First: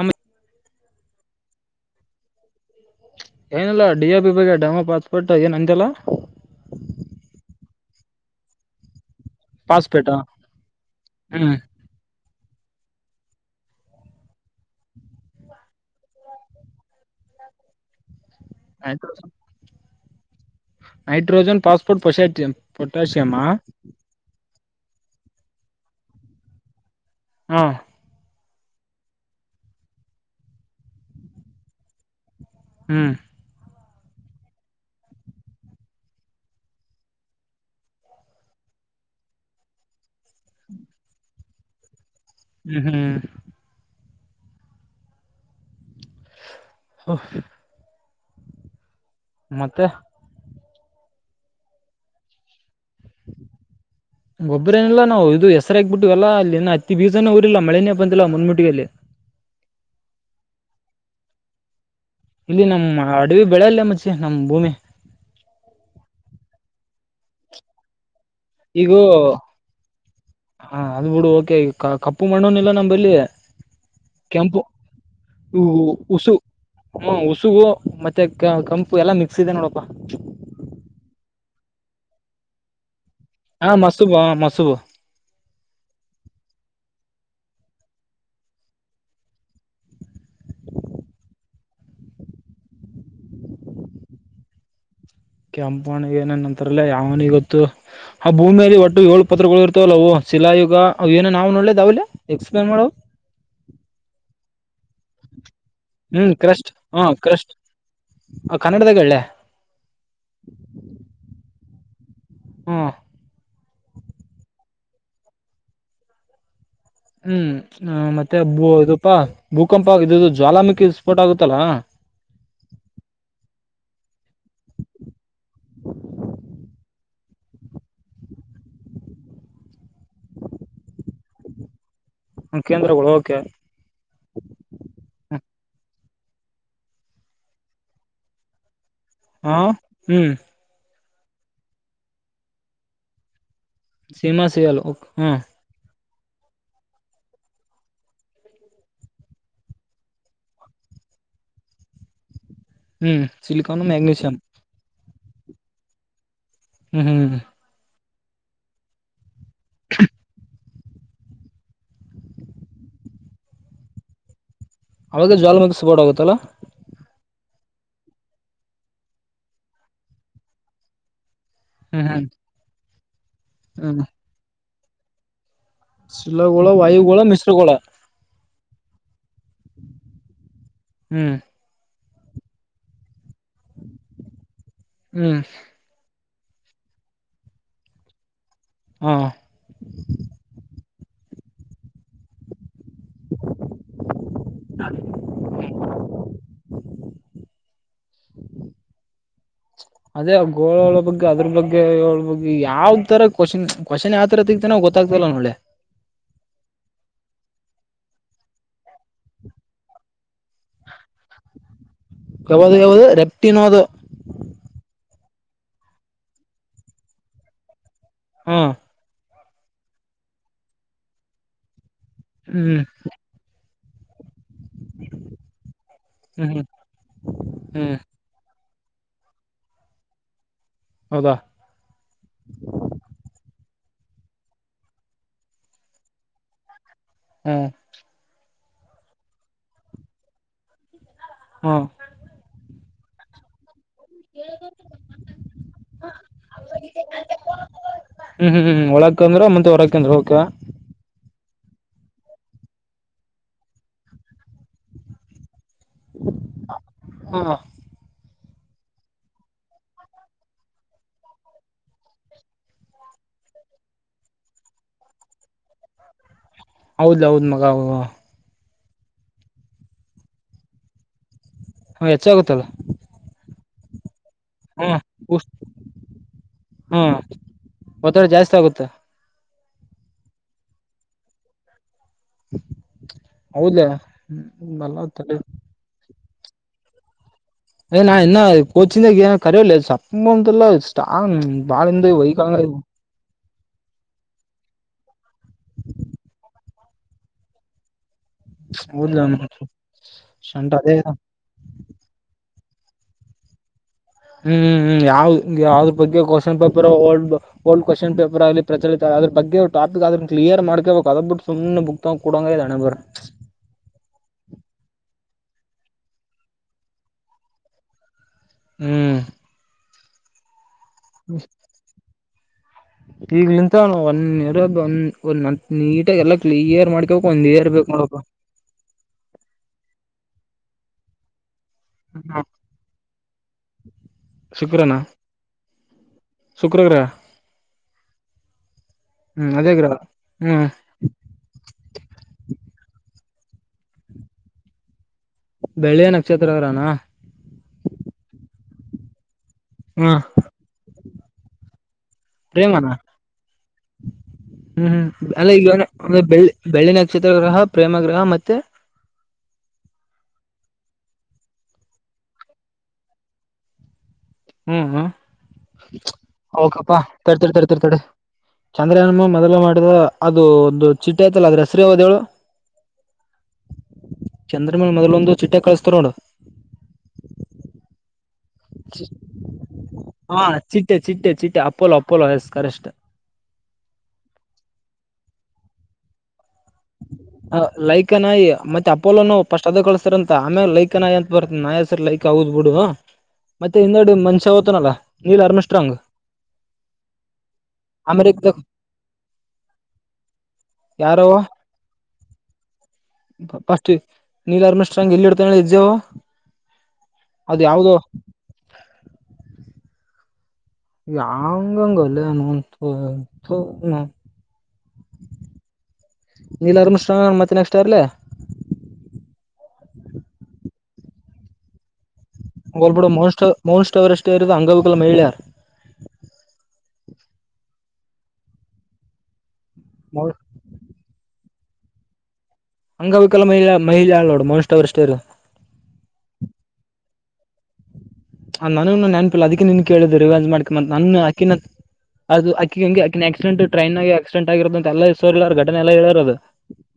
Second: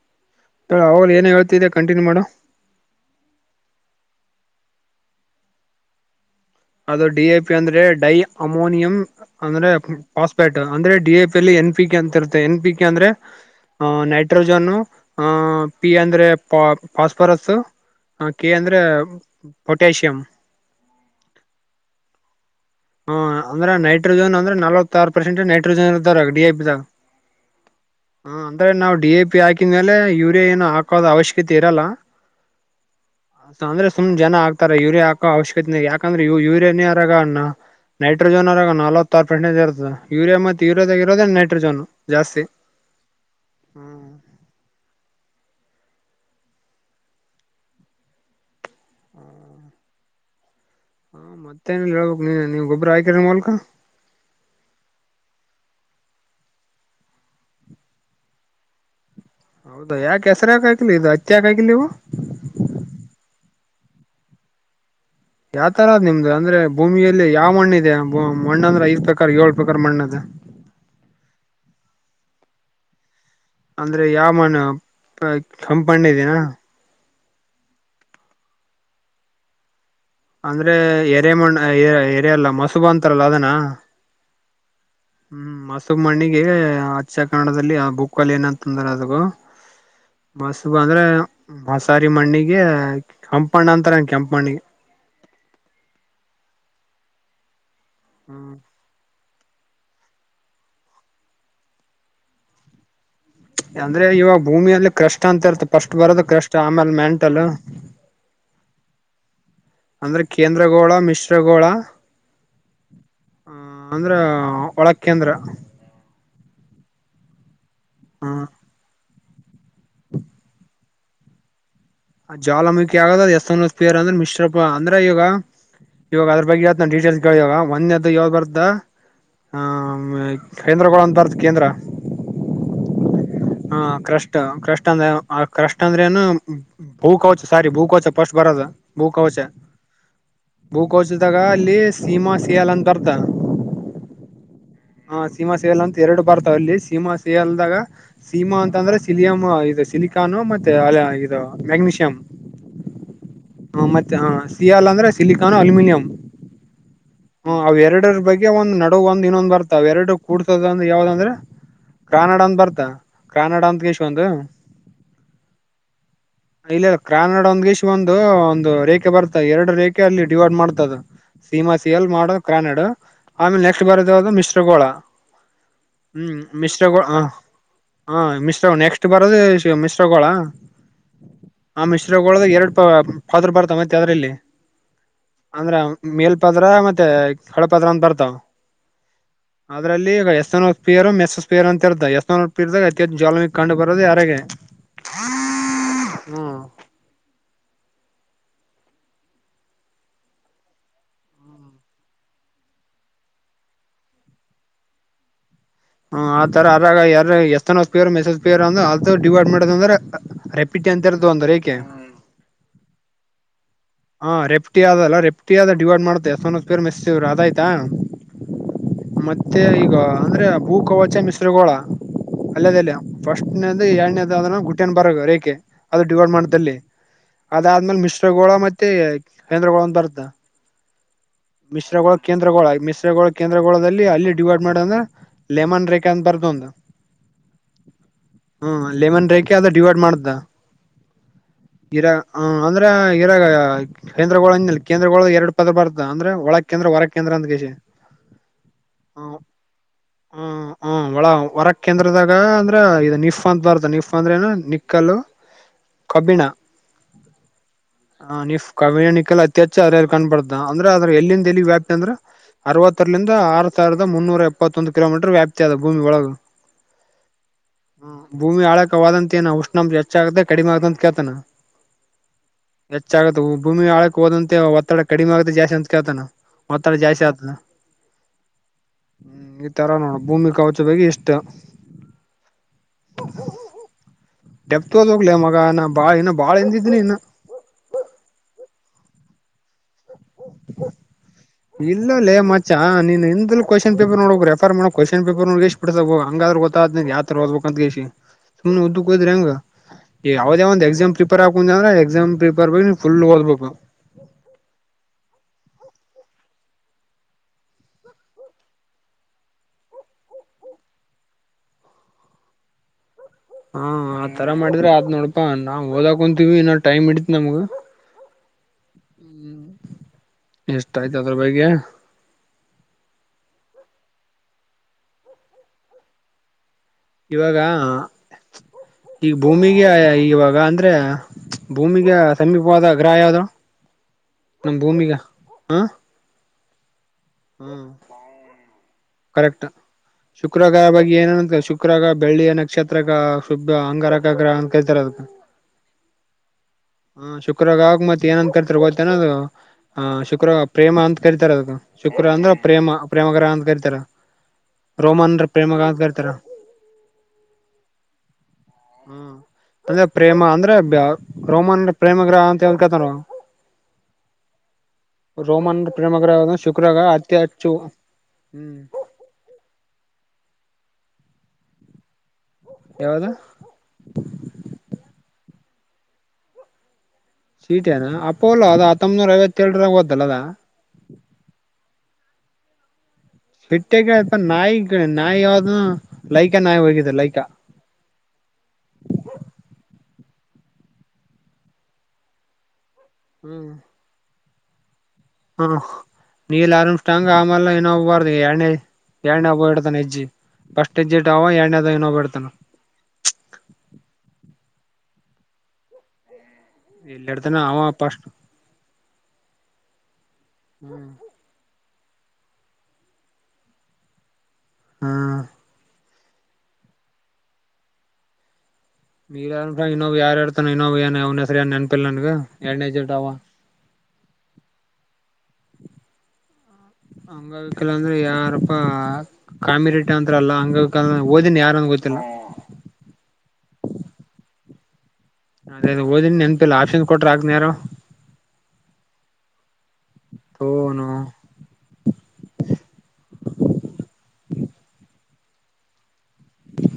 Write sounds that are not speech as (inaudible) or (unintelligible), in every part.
ಆಮೇ ತೋ ಅವಾಗ ಏನ್ ಹೇತಿದ್ದಿದೆ ಕಂಟನ್ಯೂ ಮಾಡು ಏನಲ್ಲ ಡಿಿಯ ಬಿ ಬಗ್ಗೆ ಡಮ ಪಾತ್ಪಟ್ಟ ಏನ್ ಅಂತೆಲ್ಲ ಅದು ಡಿ ಎ ಪಿ ಅಂದ್ರೆ ಡೈ ಅಮೋನಿಯಂ ಅಂದ್ರೆ ಪಾಸ್ಪೇಟ ಪಾಸ್ಪ್ಯಾಟ್ ಅಂದ್ರೆ ಡಿ ಎ ಪಿ ಅಲ್ಲಿ ಹ್ಮ್ ಎನ್ ಪಿ ಕೆ ಅಂತ ಇರುತ್ತೆ ಎನ್ ಪಿ ಕೆ ಅಂದ್ರೆ ಆ ನೈಟ್ರೋಜನ್ನು ಆ ಪಿ ಅಂದ್ರೆ ಪ ಫಾಸ್ಫರಸ್ ಹ ಕೆ ಅಂದ್ರೆ ಪೊಟ್ಯಾಸಿಯಂ್ ನೈಡ್ರೋಜನ್ ಪಾಸ್ಪೋರ್ಟ್ ಪಶಾಟಂ ಹಾ ಅಂದ್ರೆ ನೈಟ್ರೋಜನ್ ಅಂದ್ರೆ ನಲ್ವತ್ತ್ತಾರು ಪರ್ಸೆಂಟ್ ನೈಟ್ರೋಜನ್ ಇರ್ವ ಡಿ ಐ ಪಿದಾಗ ಹಾ ಹ ಅಂದ್ರೆ ನಾವವು ಡಿ ಎ ಪಿ ಹಾಕಿದ್ಮೇಲೆ ಯೂರಿಯಾ ಏನು ಹಾಕೋದ ಅವಶ್ಯಕತೆ ಇರಲ್ಲ ಹ್ಮ್ ಸಾಂದ್ರ ಸುಮ್ಮ್ ಜನ ಆಗ್ತ ಯರಿಯಾ ಹಾಕೋ ಅವಶ್ಯಕತೆ ಯಾಕಂದ್ರೆ ಯೂರಿಯಾನೇರಗ ಅಣ್ಣ ನೈಟ್ರೋಜನ್ರಾಗ ನಲ್ವತ್ಾರು ಪರ್ಸೆಂಜ ಇರ್ತದೆ ಯುರಿಯಾ ಮತ್ತೆ ಯೂರಿಯಾದಾಗ ಇರೋದೇ ನೈಟ್ರೋಜನ್ ಜಾಸ್ತಿ ಹ್ಮ್ ಹ್ಮ್ ಹ್ಮ್ ಹ ಮತ್ತೆ ಹಾ ಮತ್ತೆನ ಹೇಳ್ಬೇಕು ನೀ ನೀವ್ ಒಬ್ಬ ಗೊಬ್ಬರೇನಲ್ಲ ನಾವು ಇದು ಎಷ್ಟ ದಸರ ಆಗ್ಬಿಟ್ಟವಲ್ಲ ಅಲ್ಲಿ ಅತಿ ಬೀೂಸನೇ ಊರಿಲ್ಲ ಮಳೆನೇ ಬಂದಿಲ್ಲ ಮುಂದ್ ಮುಿಟ್ಟಿಗೆ ಅಲ್ಲಿ ಹೌದು ಯಾಕೆ ಹೆಸರ ಯಕ ಆಗಲಿ ಇದು ಅಚ್ಚಿ ಯಾಕ ಆಗಲಿ ನೀವು ಇಲ್ಲಿ ನಮ್ಮ್ ಅಡವಿ ಬೆಳೆ ಅಲ್ಲಯ ಮಚೆ ನಮ್ ಭೂಮಿ ಯಾವ ತರದ್ ನಿಮ್ದು ಅಂದ್ರೆ ಭೂಮಿಯಲ್ಲಿ ಯಾವ ಮಣ್ಣ ಇದೆ ಈಗೂ ಹ ಅದ್ ಬಿುಡು ಓಕೆ ಈ ಕಪ್ಪು ಮಣ್ಣುನ ಇಲ್ಲ ನಮ್ಮಲ್ಲಿ ಅಂದ್ರೆ ಯಾವ ಮನ್ ಕಂಪಣ್ಣ ಉಸು ಇದನಾ ಹ್ಮ ಉಸುಗು ಮತ್ತೆ ಕಂಪು ಎಲ್ಲಾ ಮಿಕ್ಸ್ ಇದೆ ನೋಡ ಅಂದ್ರೆ ಎರೆ ಮಣ್ಣ ಎರೆ ಅಲ್ಲ ಮಸುಬ ಅಂತ ಹಾ ಮಸೂಬ ಹ ಮಸೂಬು ಹ್ಮ್ ಮಸುಬ್ ಮಣ್ಣಿಗೆ ಹಚ್ಚ ಕನ್ನಡದಲ್ಲಿ ಭೂಕ್ಕಲ್ ಏನಂತಂದ್ರ ಅದಗ ಮಸ್ಗ ಅಂದ್ರೆ ಮಸಾರಿ ಮಣ್ಣಿಗೆ ಕೆಂಪಣ್ಣ ಅಂತರಂಗ ಕೆಂಪಣ್ಣಿಗೆ ಹ ಕೆಂಪಣಗ ಏನನ್ಂತಾರಲ್ಲ ಯಾವನಿ ಗೊತ್ತು ಆ ಭೂಮಿಯಲ್ಲಿ ಒಟ್ಟು ಏಳ್ ಪತ್ರಗಳು ಇರ್ತವಲ್ಲವು ಶಿಲಾಯುಗ ಏನೋ ನಾವು ನೋಡ್ೇದ ಅವಲಿ ಎಕ್ಸ್ಪ್ಲೇನ್ ಮಾಡೋ ಅಂದ್ರೆ ಇವಾಗ ಭೂಮಿಯ ಅಲ್ಲಿ ಕಷ್ಟ ಅಂತ ಇರ್ತ ಫಸ್ಟ್ ಹ್ಮ್ ಬರದಕ್ಕೆಷ್ಟ ಕ್ರಸ್ಟ್ ಆಮೇಲೆ ಹ ಮೆಂಟಲ್ ಕ್ರಸ್ಟ್ ಕನ್ನಡದಾಗ ಹೇಳಲೆ ಅಂದ್ರೆ ಕೇಂದ್ರಗೋಳ ಮಿಶ್ರಗೋಳ ಹ್ಮ ಹ ಅಂದ್ರ ಒಳ ಕೇಂದ್ರ ಹ್ಮ್ ಹ ಮತ್ತೊ ಇದಪಾ ಭೂಕಂಪ ಇದ ಜ್ವಾಲಾಮುಖಿ ಫೋಟ ಆಗುತ್ತಲ್ಲಾ ಅ ಜಾಲ ಮುುಖಿ ಆಗದ ಅ್ ಎಸ್ನ್ ಪಿಯರ್ ಅಂದ್ರೆ ಮಿಶ್ರಪ್ಪ ಅಂದ್ರ ಈಾಗ ಇವಾಗ ಅದ್ರ ಬಗ್ಗೆ ಯಾವ ನಾ ಡೀಟೇಲ್ಸ್ ಕೇಳ ಇವಾಗ ಒಂದೆದ್ದ ಯಾವ ಬರ್ದ ಹ ಕೈೇಂದ್ರಗಳು ಅಂತಾರದ ಕೇಂದ್ರ ಹ ಕೇಂದ್ರಗಳು ಹೋಗಿ ಹಾ ಕ್ರಷ್ಟ ಕ್ರಷ್ಟ ಅಂದ್ರ ಕ್ರಷ್ಟ ಅಂದ್ರೆ ೇನು ಭೂ ಕವಚ ಸಾರಿ ಭೂ ಕವಚ ಫಸ್ಟ್ ಬರದು ಹಾ ಹ್ಮ್ ಕೋಚಿದಾಗ ಅಲ್ಲಿ ಸೀಮಾ ಸಿಯಲ್ ಅಂತ ಅರ್ಥ ಸೀಮಾ ಸಿಿಯಲ್ ಹಾ ಅಂತ ಎರಡು ಬರ್ತಾವ ಅಲ್ಲಿ ಸೀಮಾ ಸಿಲ್ದಾಗ ಸೀಮಾ ಅಂತಂದ್ರೆ ಸಿಲಿಯಂ ಇದು ಸಿಲಿಕಾನ್ ಮತ್ತೆ ಅ ಇದು ಮ್ಯಾಗಗ್ನೀಷಿಯಂ ಹ್ಮ್ ಹ ಸಿಲಿಕಾನ್ ಮತ್ತೆ ಹ ಮ್ಯಾಗ್ನೀಷಿಯಂ ಸಿಯಾಾಲ ಅಂದ್ರೆ ಸಿಲಿಕ್ ಅ ಅಲ್ಯೂಮಿನಿಯಂ ಹ್ಮ್ ಹ್ಮ್ ಅವ ಎರಡರ ಬಗ್ಗೆ ಒಂದ್ ನಡ ಒ್ ಇನ್ನೊಂದ್ ಬರ್ತ ಎೆರೈಟ ಕೂಡ್ತದ ಅಂದ ಯಾವ್ದ ಅಂದ್ರೆ ಕ್ರಾನಡ ಅಂದ ಬರ್ತಾ ಕಾನಡ ಅಂತ ಕೇಶ್ ಒಂದು ಅವಾಗ ಜ್ಾಲ ಮೆ ಸಪೋರ್ಟ್ ಆೋಗುತ್ತಲ್ಲ (inaudible) ಕ್ರಾನಡ ಒಂದ್ಗಷ್ಟ ಒಂದು ಒಂದು ರೇಖೆ ಬರ್ತದೆ ಎರಡು ರೇಖೆ ಅಲ್ಲಿ ಡಿವೈಡ್ ಮಾಡ್ತದ ಸೀಮಾ ಸಿ ಹ್ಮ್ ಎಲ್ ಹ್ಮ್ ಮಾಡೋ ಕ್ರಾನೆಡ್ ಆಮೇಲೆ ನೆಕ್ಸ್ಟ್ ಹ್ಮ್ ಬರದ ಅದು ಮಿಶ್ರಗೋಳ ಹ್ಮ್ ಶಿಲಗೋಳ ಮಿಶ್ರಗೋಳ ವಾಯುಗೋಳ ಮಿಶ್ರಗೋಳ ಹ ಮಿಶ್ರ ನೆಕ್ಸ್ಟ್ ಬರೋದು ಮಿಶ್ರಗೋಳ. ಹ್ಮ್ ಮಿಶ್ರಗೋಲದಲ್ಲಿ ಎರಡು ಫಾದರ್ ಬರ್ತ ಮತ್ತ ಅದ್ರಲ್ಲಿ ಹ್ಮ್ ಅಂದ್ರ ಮೇಲ್ ಪದ್ರ ಮತ್ತೆ ಕೆಳಪದ್ರ ಅಂತ ಬರ್ತಾವ ಹ ಅದ್ರಲ್ಲಿ ಈಗ ಎಷ್ ಪೇರು ಮೆಸಸ್ ಪೇರು ಅಂತ ಇರ್ತ ಎಸ್ ಪೇರ್ದಾಗ ಅತಿ ಹೆಚ್ಚ ಜಲಮಿಗ್ ಕಂಡು ಬರೋದು ಯಾರಾಗ ಹ್ಮ (inaudible) (inaudible) (unintelligible) ಅದೇ ಗೋಳಳ ಬಗ್ ಅದ್ರ ಬಗ್ಗೆಳ ಬಗ್ಗೆ ಯಾವ್ ತರ ಕ್ವಶ್ನ್ ಕ್ವಶನ್ ಯಾವ್ ತರ ತೆಗತನ ಗೊತ್ತ (unintelligible) ಹ್ಮ ಆತರ ಅರಾಗ ಯಾರ ಎಷ್ಟತನ ಪೇರ್ ಮಸ ಪೇ ಅಂದ್ರ ಅದು ಡಿವಾರ್ಟ್ಮೆಟ್ ಅ ಅಂದ್ರೆ ರೆಪಿಟ ಅಂತರ್ತದ್ರ ಏಕೆ ಯಾವ್ದ ಯಾವ್ದ ರೆಪ್ಟಿನೋದು ಹಾ ರೆಪ್ಟಿ ಅದಲ್ಲ ರೆಪ್ಟಿ ಆದ ಡಿವೈಡ್ ಮಾಡ್ತೆ ಎಷ್ಟೇರ್ ಮೆಸ್ ಅಯ್ತಾ. ಹ್ಮ ಮತ್ತೆ ಈಗ ಅಂದ್ರೆ ಭೂ ಕವಚ ಮಿಶ್ರಗಳೋಳ ಹ್ಮ್ ಅಲ್ಲದೆಲ್ಲ ಫಸ್ಟ್ ಎರಡನೇದ ಗುಟ್ಟಿಯನ್ ಬರ ರೇಖೆ ಅದು ಡಿವೈಡ್ ಹ್ಮ್ ಹ್ಮ್ ಮಾಡಲ್ಲಿ ಹ್ಮ್ ಅದಾದ್ಮೇಲೆ ಮಿಶ್ರಗೋಳ ಮತ್ ಕೇಂದ್ರಗಳು ಒಂದ ಬರ್ತ ಹೌದಾ ಮಿಶ್ರ ಕೇಂದ್ರಗಳ ಮಿಶ್ರ ಕೇಂದ್ರ ಚ್ರಗೋಳದಲ್ಲಿ ಅಲ್ಲಿ ಡಿವೈಡ್ ಮಾಡ ಅಂದ್ರೆ ಲೆಮನ್ ರೇಖಾ ಅಂತ ಬಾರದು ಒಂದು ಹ್ಮ್ ಹ್ಮ ಲೆಮನ್ ರೇೇಕೆ ಅದ ಡಿವೈಡ್ ಮಾಡ್ದರ ಹ್ಮ ಹ ಇರಾಗ (unintelligible) ಕೇಂದ್ರ ಕೇಂದ್ರಳ ಎರಡು ಪದ ಬರ್ತ ಅಂದ್ರೆ ಒಳಗ್ ಕೇಂದ್ರ ಹೊರ ಕೇಂದ್ರ ಅಂತ (unintelligible) ಹ್ಮ್ ಹ್ಮ್ ಒಳಾಕಂದ್ರ ಮತ್ತೆ ಹೊರಾಕ ಅಂದ್ರ ಒಕ ವರಂದ್ರದಾಗ ಅಂದ್ರ ಇ ನಿಪ್ ಅಂತ ಬರ್ದ ನಿಫ ಅಂದ್ರೆ ಏನ ನಿಕ್ಕಲು ಕಬ್ಬಿಣ ಹ ಹ ನಿಫ್ ಕವಣಿಕಲ್ ಅತ್ಯಚ್ಚ ಅ ಕಾಣ್ಬಡ್ತ ಅಂದ್ರೆ ಅದ್ರ ಎಲ್ಲಿಂದ ಎಲ್ಲಿ ವ್ಯಾಪ್ತಿ ಅಂದ್ರ ಅರವತ್ತರಲಂದ ಆರು ಸಾವಿರದ ಮುನ್ನೂರ ಎಪ್ಪತ್ತೊಂದು ಕಿಲೋಮೀಟರ್ ವ್ಯಾಪ್ತಿ ಅದ ಭೂಮಿ ಒಳಗೆ ಹೌದ್ ಹೌದ್ ಮಗ ಹು ದ ಅಂತ ಏ ಉಷ್ಣಂ ಹೆಚ್ಚಾಗಗದೆ ಕಡಿಮ ಆಗತ ಅಂತ ಕೇಳ್ತಾನ ಹ ಹೆಚ್ಚ ಆಗುತ್ತಲ್ಲ ಹೆಚ್ಚಾಗತ್ತೆ ಭೂಮಿ ಆಳಕ್ಕೆ ಹೋದಂತೆ ಒತ್ತಡ ಕಡಿಮೆ ಆಗತೆ ಜಾಸ್ತಿ ಅಂತ ಕೇಳ್ತಾನ ಒತ್ತಡ ಹ್ಮ ಜಾಸ್ತಿ ಆಗ್ತದ (unintelligible) ಆಗುತ್ತೆ ತರ ನೋಡ ಭೂಮಿ ಕವಚ ಬಗೆ ಇಷ್ಟ ಹೌದ (unintelligible) ದೋಗಲ ಮಗ ಬಳ ಇ ಬಾಳ ಹಿಂದಿದಿನಿ ಇನ್ನ ಕೊಚ್ಚಿಿಂದೆ ಏನು ಕರಿೋ ಸಪ್ಪ ಅಂಂತಲ್ಲ್ಟ ಇಲ್ಲ ಲೇ ಮಚಾ ನೀನ್ (unintelligible) ಕ್ವಶನ್ ಪೇಪರ್ ನೋಡ್ಬೇಕು ರೆಫರ್ ಮಾ ಡ್ಬೇಕು ಮಾಡ ಕ್ವಷನ್ ಪೇಪರ್ ಎಷ್ಟ ಬಿಡ್ತ ಹಂಗಾದ್ರ ಗೊ ಯಾವತರ ಓದಬೇಕ ಅಂತ ಎಷ್ಟಿ ಸುಮ್ ಉದ್ದ ಹೌದ್ಲ ಹೋದ್ರ ಹಂಗ ಯಾವ್ದ ಶಂಟ ಯಾವಂದ್ ಅದೇ ಎಕ್ಸಾಮ್ ಪ್ರಿಪೇರ್ ಹಾಕೊಂಡ ಅಂದ್ರ ಎಕ್ಸಾಮ್ (unintelligible) ಫುಲ್ ಒದ್ಬೇಕು ಹ್ಮ್ ಹ್ಮ್ ಯಾವ್ ಯಾವ್ದ್ ಬಗ್ಗೆ question paper old old question paper ಆಗ್ಲಿ ಪ್ರಚಲಿತ ಅದ್ರ ಬಗ್ಗೆ ಟಾಪಿಕ್ ಅದ್ರ ಕ್ಲಿಯರ್ ಮಾಡಕ ಅವಾಗ ಅದಬ ಬಿಟ್ಟ ಸು್ ಬುಕ್ ತ್ ಕೊಡಂಗ ಇ ನಣೆಬ್ರು ಹಾ ಆತರ ಮಾಡಿದ್ರೆ ಆತ್ ನೋಡಪಾ ನಾ್ ಓದಕೊಂತೀವಿ ಇನ್ನ್ ಟೈಮ್ ಇಡತ್ ನಮ್ಗ ಹ್ಮ (unintelligible) ಹ್ಮ್ ಎಷ್ಟ ಆಯ್ತ ಅದ್ರ ಬಗೆ ಈಗ್ಂತ ಒಂದ ನೀಟಾಗಿ ಎಲ್ಲ ಕ್ಲಿಯರ್ ಮಾಡ್ಕೋಬೇಕು ಒಂದ್ ಇವಾಗ ಇಯರ್ ಬೇಕ್ ನೋಡಪ್ಪ ಈಗ ಭೂಮಿಗೆ ಈವಾಗ ಈ ಅಂದ್ರೆ ಭೂಮಿಗೆ ಸಮೀಪವಾದ ಗ್ರಹ ಯಾವದೋ ನಮ್ ಭೂಮಿಗ ಹ್ಮ್. ಶುಕ್ರವಾರ. ಹ್ಮ್. ಹ್ಮ್ ಕರೆಕ್ಟ್ ಅದೇ ಗ್ರಹ ಹ್ಮ್ ಶುಕ್ರವಾರ ಬಗ್ಗೆ ಏನನ ಶುಕ್ರಗಾರ ಬೆಳ್ಳಿ ನ ಕ್ಷೇತ್ರ ಶುಭ ಅಂಗಾರಗ್ರಹ ಅಂತ ಕರಿಕರ್ತಾರಾ ಅದಕ್ಕ. ಬೆಳ್ಳಿಯ ನಕ್ಷತ್ರ ಗ್ರಹನಾ ಹಾ ಶುಕ್ರಗಾವಕ ಮ ಯಏನಂದ ಗೇನ ಅದು ಹ್ಮ್ ಶುಕ್ರ ಪ್ರೇಮ ಅಂತ ಕರಿತಾರೆ ಅದು. ಶುಕ್ರ ಅಂದ್ರ ಪ್ರೇಮ ಪ್ರೇಮನಾ ಪ್ರೇಮಗ್ರಹ ಅಂತ ಕರಿತಾರ. ಹ್ಮ್ ಹ್ಮ್ ರೋಮನ್ರ ಪ್ರೇಮಗ್ರಹ ಅಂತ ಅಂದ್ರೆಂದ್ರೆ ಕರಿತಾರ ಬೆಳ್ಳಿ ಬೆಳ್ಳಿ ನಕ್ಷತ್ರ ಗ್ರಹ ಪ್ರೇಮ ಗ್ರಹ ಮತ್ತೆ, ಹ್ಮ ತಂದೆ ಪ್ರೇಮ ಅಂದ್ರೆ ರೋಮನ್ ಪ್ರೇಮ ಗ್ರಹ ಅಂತ ಹೇಳ್ದ ಕತರು ಹ್ಮ್ ಹ್ಮ್ ರೋಮನ್ ಪ್ರೇಮಗ್ರಹದ ಶುಕ್ರಾಗ ಅತಿ ಹೆಚ್ಚು, ಹ್ಮ್ ಚಂದ್ರಯಾನಮ್ಮ ಮೊದ್ಲ ಮಾಡಿದ ಅದು ಒಂದು ಚಿಟ್ಟ ಐ್ತಲ್ಲ ಅದ್ರ ಹೆಸ್ರ ಯಾವ್ದು ಹೇಳು. ಯಾವ್ದ ಚಂದ್ರಮೇನ್ ಮೊದ್ಲೊಂದು ಚಿಟ್ಟೆ ಕಳಸ್ತಾರ ನೋಡು. ಸೀಟೆನಾ ಅಪೋಲೋ ಅದ ಹತ್ತೊಂಬನೂರ ಐವತ್ತೇಳರಾಗ ಹೋದಲ್ಲ ಅದ. ಅಪೊಲೊ ಏಸ್ ಕರೆಷ್ಟ. ಬಿಟ್ಟಗ ನಾಯಿ ನಾಯಿ ಯಾವ್ದ. ಲೈಕಾ ನಾಯಿ ಹೋಗಿದೆ ಲೈಕಾ ಹ ಲೈಕನಾಯಿ ಮತ್ತೆ ಅಪೋಲೋನು ಪಸ್ಟ್ ಅದ ಕಳಸ್ಸಾರ ಅಂತ. ಮ ಆಮೇಲೆ ಲೈಕ ನಾಯಿ ಅಂತ ಬರ್ತ ನಾಯ ಸರಿ ಲೈಕ್ ಹಗದ್ ಬಿಡು ಮತ್ತೆ ಹಿಂದೆಡಿ ಮನ್ಷ್ಯ ಹೂ ತನಲ್ಲಾ, ನೀಲ್ ಆರ್ಮ ಸ್ಟ್ರಾಂಗ್. ನೀಲ ಆರಮ್ ಸ್ಟ್ರಾಂಗ್ ಆಮೇಲ ಇನ್ನೊಬ್ಬ ಹಾರ್ದ ಅಮೆರಿಕದಾಗ ಎರಡನೇ, ಎರಡನೇ ಒಬ್ಬವ ಇಡ್ತಾನ ಎಜ್ಜಿ ಫಸ್ಟ್ ಹೆಜ್ಜಿ ಇಟ್ಟವ ಅವ ಎರಡನೇ ಪ ಪಸ್ಟ್ ನೀಲ ಆರಮ ಸ್ಟ್ರಾಂಗ್ ಎಲ್ಲಿ ಇಡ್ತನಾ ಹೇಳ ಅವ ಹೆಜ್ಜಿ. ಯಲ್ಲಿ ಇಡ್ತಾನ ಆವಾ ಪಸ್ಟ್, (unintelligible) ಹಾ, ನೀಲ್ ಅರ್ಮ ಸ್ಟ್ರಾಂಗ ಮತ್ತೆ ನೆಕ್ಸ್ಟ್ ಆರ್ಲಿ. (unintelligible) ಹೋಲಿಬಿಡು ಹೆಜ್ಜಿಟ್ ಅವ ಮನ್ ಮನ್ ಅವರ ಎಷ್ಟೇ ಇರೋದು ಅಂಗವಿಕಲ ಮಹಿಳೆ. ಹಂಗವಿಕಲ ಅಂದ್ರೆ ಯಾರಪ್ಪ ಕಾಮಿ ರೀಟ್ ಅಂತತ್ರಲ್ಲ ಹಂಗವಿಕಲ್, ಓದಿನಿ ಯಾರನ್ ಗೊತ್ತಿಲ್ಲ. ಹಂಗ ಅವಿಕಲ್ಲ ಮಹಿಳಾ ಮಹಿಳಾ ನೋಡು ಮನ್ಸ್ ಅವರು ಅಷ್ಟೇರು, ಅದೇ ಅದು ಓದಿನಿ ನೆನ್ಪಿಲ್ಲ ಆಪ್ಷನ್ ಕೊಟ್ರ ಆಗ್ನ ಯಾರು ಹೇಳ್. ಹ ನಾನು ನೆನ್ಪಿಲ್ಲ ಅದಕ್ಕೆ ನಿನ್ ಕೇಳಿದ್ ರಿವಾಜ್ ಮಾಡ್ಕ ಮತ್ ನನ್ ತೋನು ಅಕಿನ ಅದು ಅಕ್ಕಿ ಹಂಗೆ ಅಕ್ಕಿನ ಆಕ್ಡೆಂಟ್ ಟ್ರನ್ ಆಕ್ಡೆಂಟ್ ಆಗರೋ ಅಂತೆ ಎಲ್ಲ ಹೆೋ ಘಟನೆ ಎಲ್ಲಾ ಹೇಳರೋದು.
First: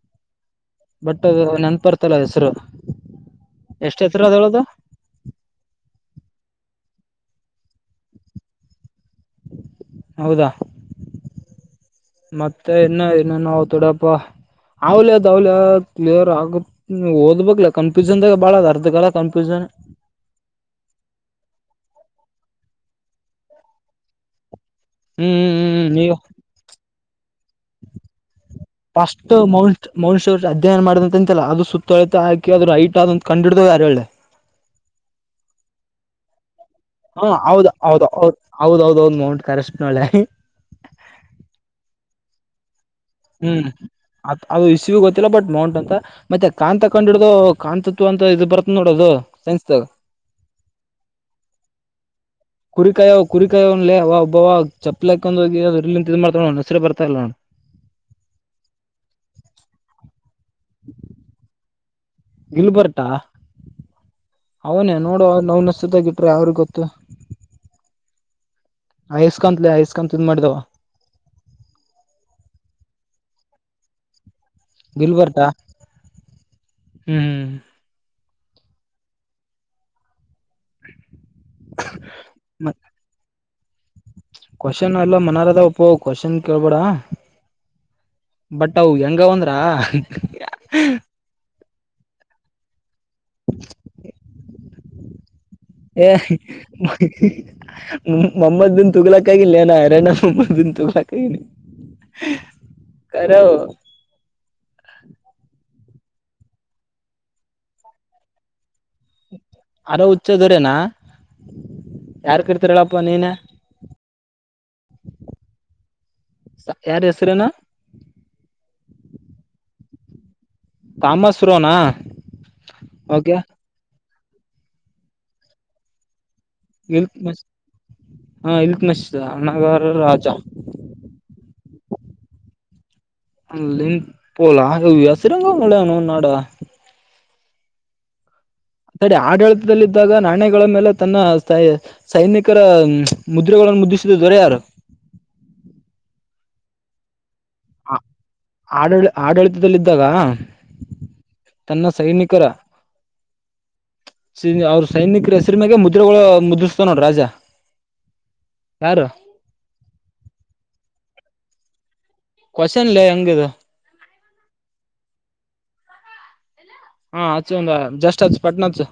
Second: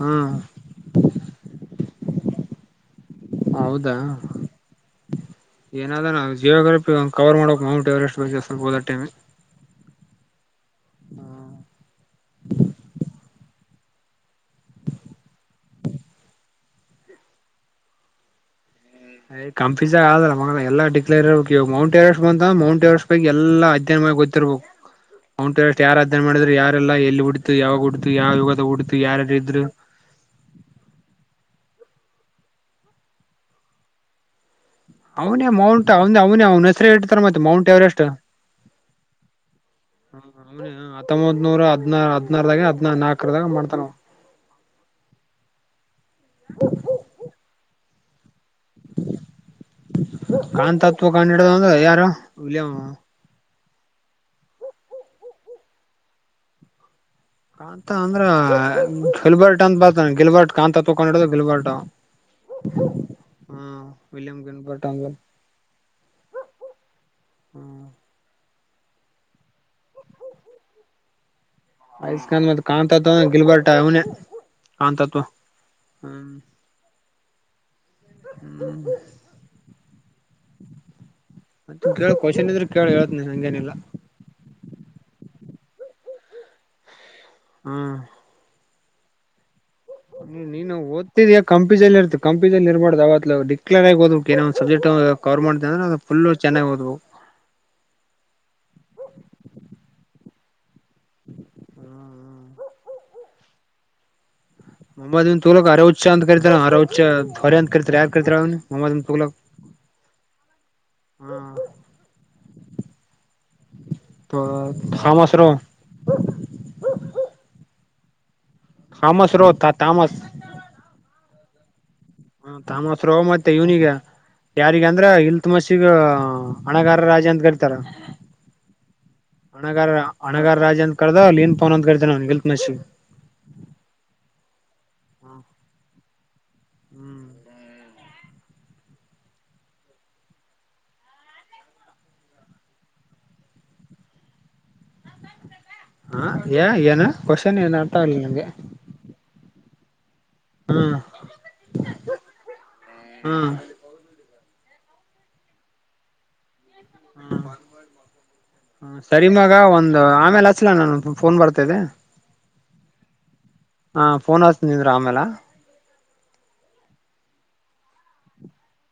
ಹಾ ಬಟ್ ನೆನಪ ಬರ್ತಾ ಇಲ್ ಹೆಸರು. ಎಷ್ಟ ಎತ್ತರ ಆದ ಹೇಳ ಅದು. ಏನಾ ಆದ ಎನ್ ನಾವು ಜಿಯೋಗ್ರಫಿ ಒ ಕವರ್ ಮಾಡಕ್ ಮೌಂಟ್ ಎವರೆಸ್ಟ್ ಬಗ್ಗೆ ಸ್ವಲ್ಪ ಓದೋ ಟೈಮ್ಗಿ ಹೌದಾ, ಮತ್ತೆ ಇನ್ನು ಏನು ನಾವು ತೊಡಪ್ಪ. (unintelligible) ಯ್ ಕನ್ಫ್ಯೂಷನ್ ಕಂಫೀಜ ಆ ಆದಲ್ಲ ಮ ಎಲ್ಲ ಡಿಕ್ಲೇರ್ ಇರ್ಬೇಕು ಇಾಗ ಮೌಂಟ್ ಎವರೆಸ್ಟ್ ಬಂತಂದ ಮೌಂಟ್ ಮೌಂಟ್ ಎವರೆಸ್ಟ್ ಬಗ್ಗೆ ಎಲ್ಲಾ ಅಧ್ಯನ ಮಾಡಿ ಗೊತ್ತಿರಬೇಕು ಹ್ಮ್ ಮೌಂಟ್ ಹ್ಮ್ ರೆಸ್ಟ್ ಹ್ಮ್ ಯಾರ ನೀವು ಅಧ್ಯಯನ ಮಾಡಿದ್ರೆ ಯಾರೆಲ್ಲ ಎಲ್ಲಿ ಹಡ (unintelligible) ಫಸ್ಟ್ ಮನ್ ಮೌನ್ಶ ಅವ ಅಧ್ಯಯನ ಮಾಡದಂತ ಅಂತಲ್ಲ ಅದು ಸುತ್ತ ತೊಳೆತ ಹಾಕಿ ಅದ್ರ ಹೈಟ್ ಆದಂತ ಕಡ್ಡುಇಡಿಧ್ವ ಯಾರ್ ಹೇಳೇಲೆ. ಅವನೇ ಮೌಂಟ್ ಅವನ ಅವನೇ ಅವ್ನ ಹೆಸರೇ ಇಡ್ತಾರ ಹಾ ಮತ್ತೆ ಮೌಂಟ್ ಹೌದು್ ಎವರೆಸ್ಟ್ ಹೌದುೌದ ಹೌದ ಹೌದ ಹೌದು ಮೌಂಟ್ ಅವರೆಸ್ಟ್ (inaudible) ಅವನೇ ಹತ್ತೊಂಬತ್ ನೂರ ಹದ್ ಹದ್ನಾರಾಗ. (unintelligible) ಗೊತ್ತಿಲ್ಲ ಬಟ್ ಮೌಂಟ್ ಅಂತ ಮತ್ತೆ ಕಾಂತ ಕಂಡ ಹಿಡು ಕಾಂತತ್ವ ಅಂತದು ಬರುತ್ತ ಕಾಂತತ್ವ ಕಂಡಿಡೋದ್ ಯಾರು. ವಿಲಿಯಂ ಕುರಿಕಾಯ ಕುರಿಕಾಯವನ್ಲೆ ಅವ ಒಬ್ಬವ ಚಪ್ಪಲೆಕ್ಕಕಂದ ಹೋಗಿ ಅದ್ರಲಿಂದ್ ಇದ್ ಅವ್ನ್ ಹೆಸ್ರೇ ಬರ್ ಕಾಂತಾ ಅಂದ್ರ ಗಿಲ್ಬರ್ಟ್ ಅಂತ್ ಬಾತಾನ ಗಿಲ್ಬರ್ಟ್ ಕಾಂತತ್ವ ಕಂಡಿಡ್ ದೊದು ಗಿಲ್ಬರ್ಟು. ಹಾ ವಿಲ್ಯಂ ಅವ್ನೆ ನೋಡುವ ನವ್ನೆ ಸಿತೆಗಿಟ್ರೆ ಅವ್ರ ಗೊತ್ತು. ಹ್ಮ ಆಯಸ್ಕತ್ಲೆ ಆಯಸ್ಕಂತ ಮಾಡ್ದಾವ. ಆಯಸ್ಖಾನ್ ಮತ್ ಕಾಂತತ್ ಗಿಲ್ಬಾರ್ಟ ಅವ್ನೆ. ಗಿಲ್ ಕಾಂತತ್ವ ಬರ್ಟಾ ಹ್ಮ್. ಹ್ಮ್ ಹ್ಮ್ ಮತ್ ಕೇಳ ಕ್ವೆಶ್ಚನ್ ಇದ್ರ ಮ ಕೇಳ ಹೇಳ್ತನಿ ಹಂಗೇನಿಲ್ಲ. ಕ್ವಶನ್ ಎಲ್ಲ ಮನಾರ ಅದ ಒಪ್ಪ ಕ್ವಶನ್ ಕೇಳ್ಬೇಡ. ಹ್ಮ್ ಬಟ್ಟವು ಹೆಂಗ್ ಅವ ಅಂದ್ ನಿ ನೀನು ಓದ್ತಿಯ ಕಂಪ್ ಫಿಜೆಲ್ಲ ಇರ್ತೆ ಕಂಪಿಜಲ್ ಇರ್ಬಾರ್ದು ಯಾವತ್ಲು ಡಿಕ್ಲೇರ್ ಆಗ್ ಒದ್ಬೇಕ್ ಏನೆ ಒಂದ್ ಸಬ್ಜೆಟ್ ಅನ್ ಏ ಮೊಮ್ಮದ್ ಬಿನ್ ತಗಲಕ್ಕಾಗಿಲ್ಲಾನೆ ಹರೆನ. ಮೊಹಮ್ಮದ್ ಬಿನ್ ತುಘಲಾಕ್ ಆಗೇನಿ ಕರೆವು. ಮೊಮ್ಮದ್ ಬಿನ್ ತುಘಲಾಕ್ ಅರೆ ಹಚ್ಚಾ ಅಂತ ಕರಿತೆವ್ ಅರೆ ಹುಚ್ಚ ಹೊರೆ ಅಂತ್ ಕರೀತೆರ್ ಯಾರ್ ಕರೀತೆರ್ ಅವ್ನ. ಅರೆ ಹುಚ್ಚದೆರೆನ. ಹಾ ಯಾರ್ ಕರ್ತಾರ ಹೇಳಪ್ಪಾ ನೀನ. ಥಾಮಸ್ ರೋ ಸ ಯಾರ್ ಹೆಸ್ರೆನ. ಹಾಮಸ್ ರೋತಾ ತಾಮಸ್. ತಾಮಸ್ ರೊನಾ. ಹ ತಾಮಸ್ ರೋ ಮತ್ತೆ ಇವ್ನಿಗ ಯಾರಿಗ್ ಅಂದ್ರ ಇಲ್ ತಮಸ್ಗ. ಹಣೆಗಾರ್ ಇಲ್ತ್ ರಾಜ ಮಸ್ ಅಂತ ಕರಿತಾರ. ಹಾ ಇಲ್ತ್ ಮಸ್ ಅಣಗಾರ ಹಣಗಾರ ರಾಜ ಅಣಗಾರ ರಾಜ ಅಂತ ಕಳ್ದ್ ಲೀನ್ ಫೋನ್ ಅಂತ್ ಕರೀತಾನ ಇಲ್ತ್ಮಿಷ. ಅಲ್ಲಿನ್ ಪೊಲಾ ಹೆಸರಿಂಗ ಒಳ್ಳೆನೋಡ್ ನಾಡಾ. ಹ್ಮ್ ತಡೆ ಆಡಳಿತದಲ್ಲಿದ್ದಾಗ ನಾಣ್ಯಗಳ ಮೇಲೆ ತನ್ನ ಸೈ ಸೈನಿಕರ ಮುದ್ರೆಗಳ್ ಮುದ್ದಿಸಿದ ದೊರೆ ಯಾರು. (unintelligible) ಏಳ ಏನ ಕ್ವಶನ್ ಏನ್ ಅರ್ಥ ಆಗ್ಲಿಲ್ಲ ನಂಗೆ. ದಲ್ಲಿದಾಗ ಹ್ಮ್ ತನ್ನ ಸೈನಿಕರ. ಹ್ಮ್ ಸಿನ್ಯ ಅವ್ರ್ ಸೈನಿಕ್ರ ಹೆಸ್ರಿನಗೆ ಮುದ್ರೆಗಳು ಮುದ್ರಿಸಿದ್ ಹ್ಮ ಯಾರು ಸರಿ ಮಗ ಒಂದ್ ಆಮೇಲೆ ಹಚ್ಲ ನಾನ ಫೋನ್ ಬರ್ತ್ ತದೆ ಕ್ವಶನ್ ಲೇ ಹೆಂಗಿದು ಹ ಫೋನ್ ಹಚ್ಚತಿನಿಂದ್ರು ಆಮೇಲ. ಹಾ ಹಚ್ಚು ಒಂದ್ ಜಸ್ಟ್ ಹಚ್ ಪಟ್ನಾ ಹಚ್ಚು.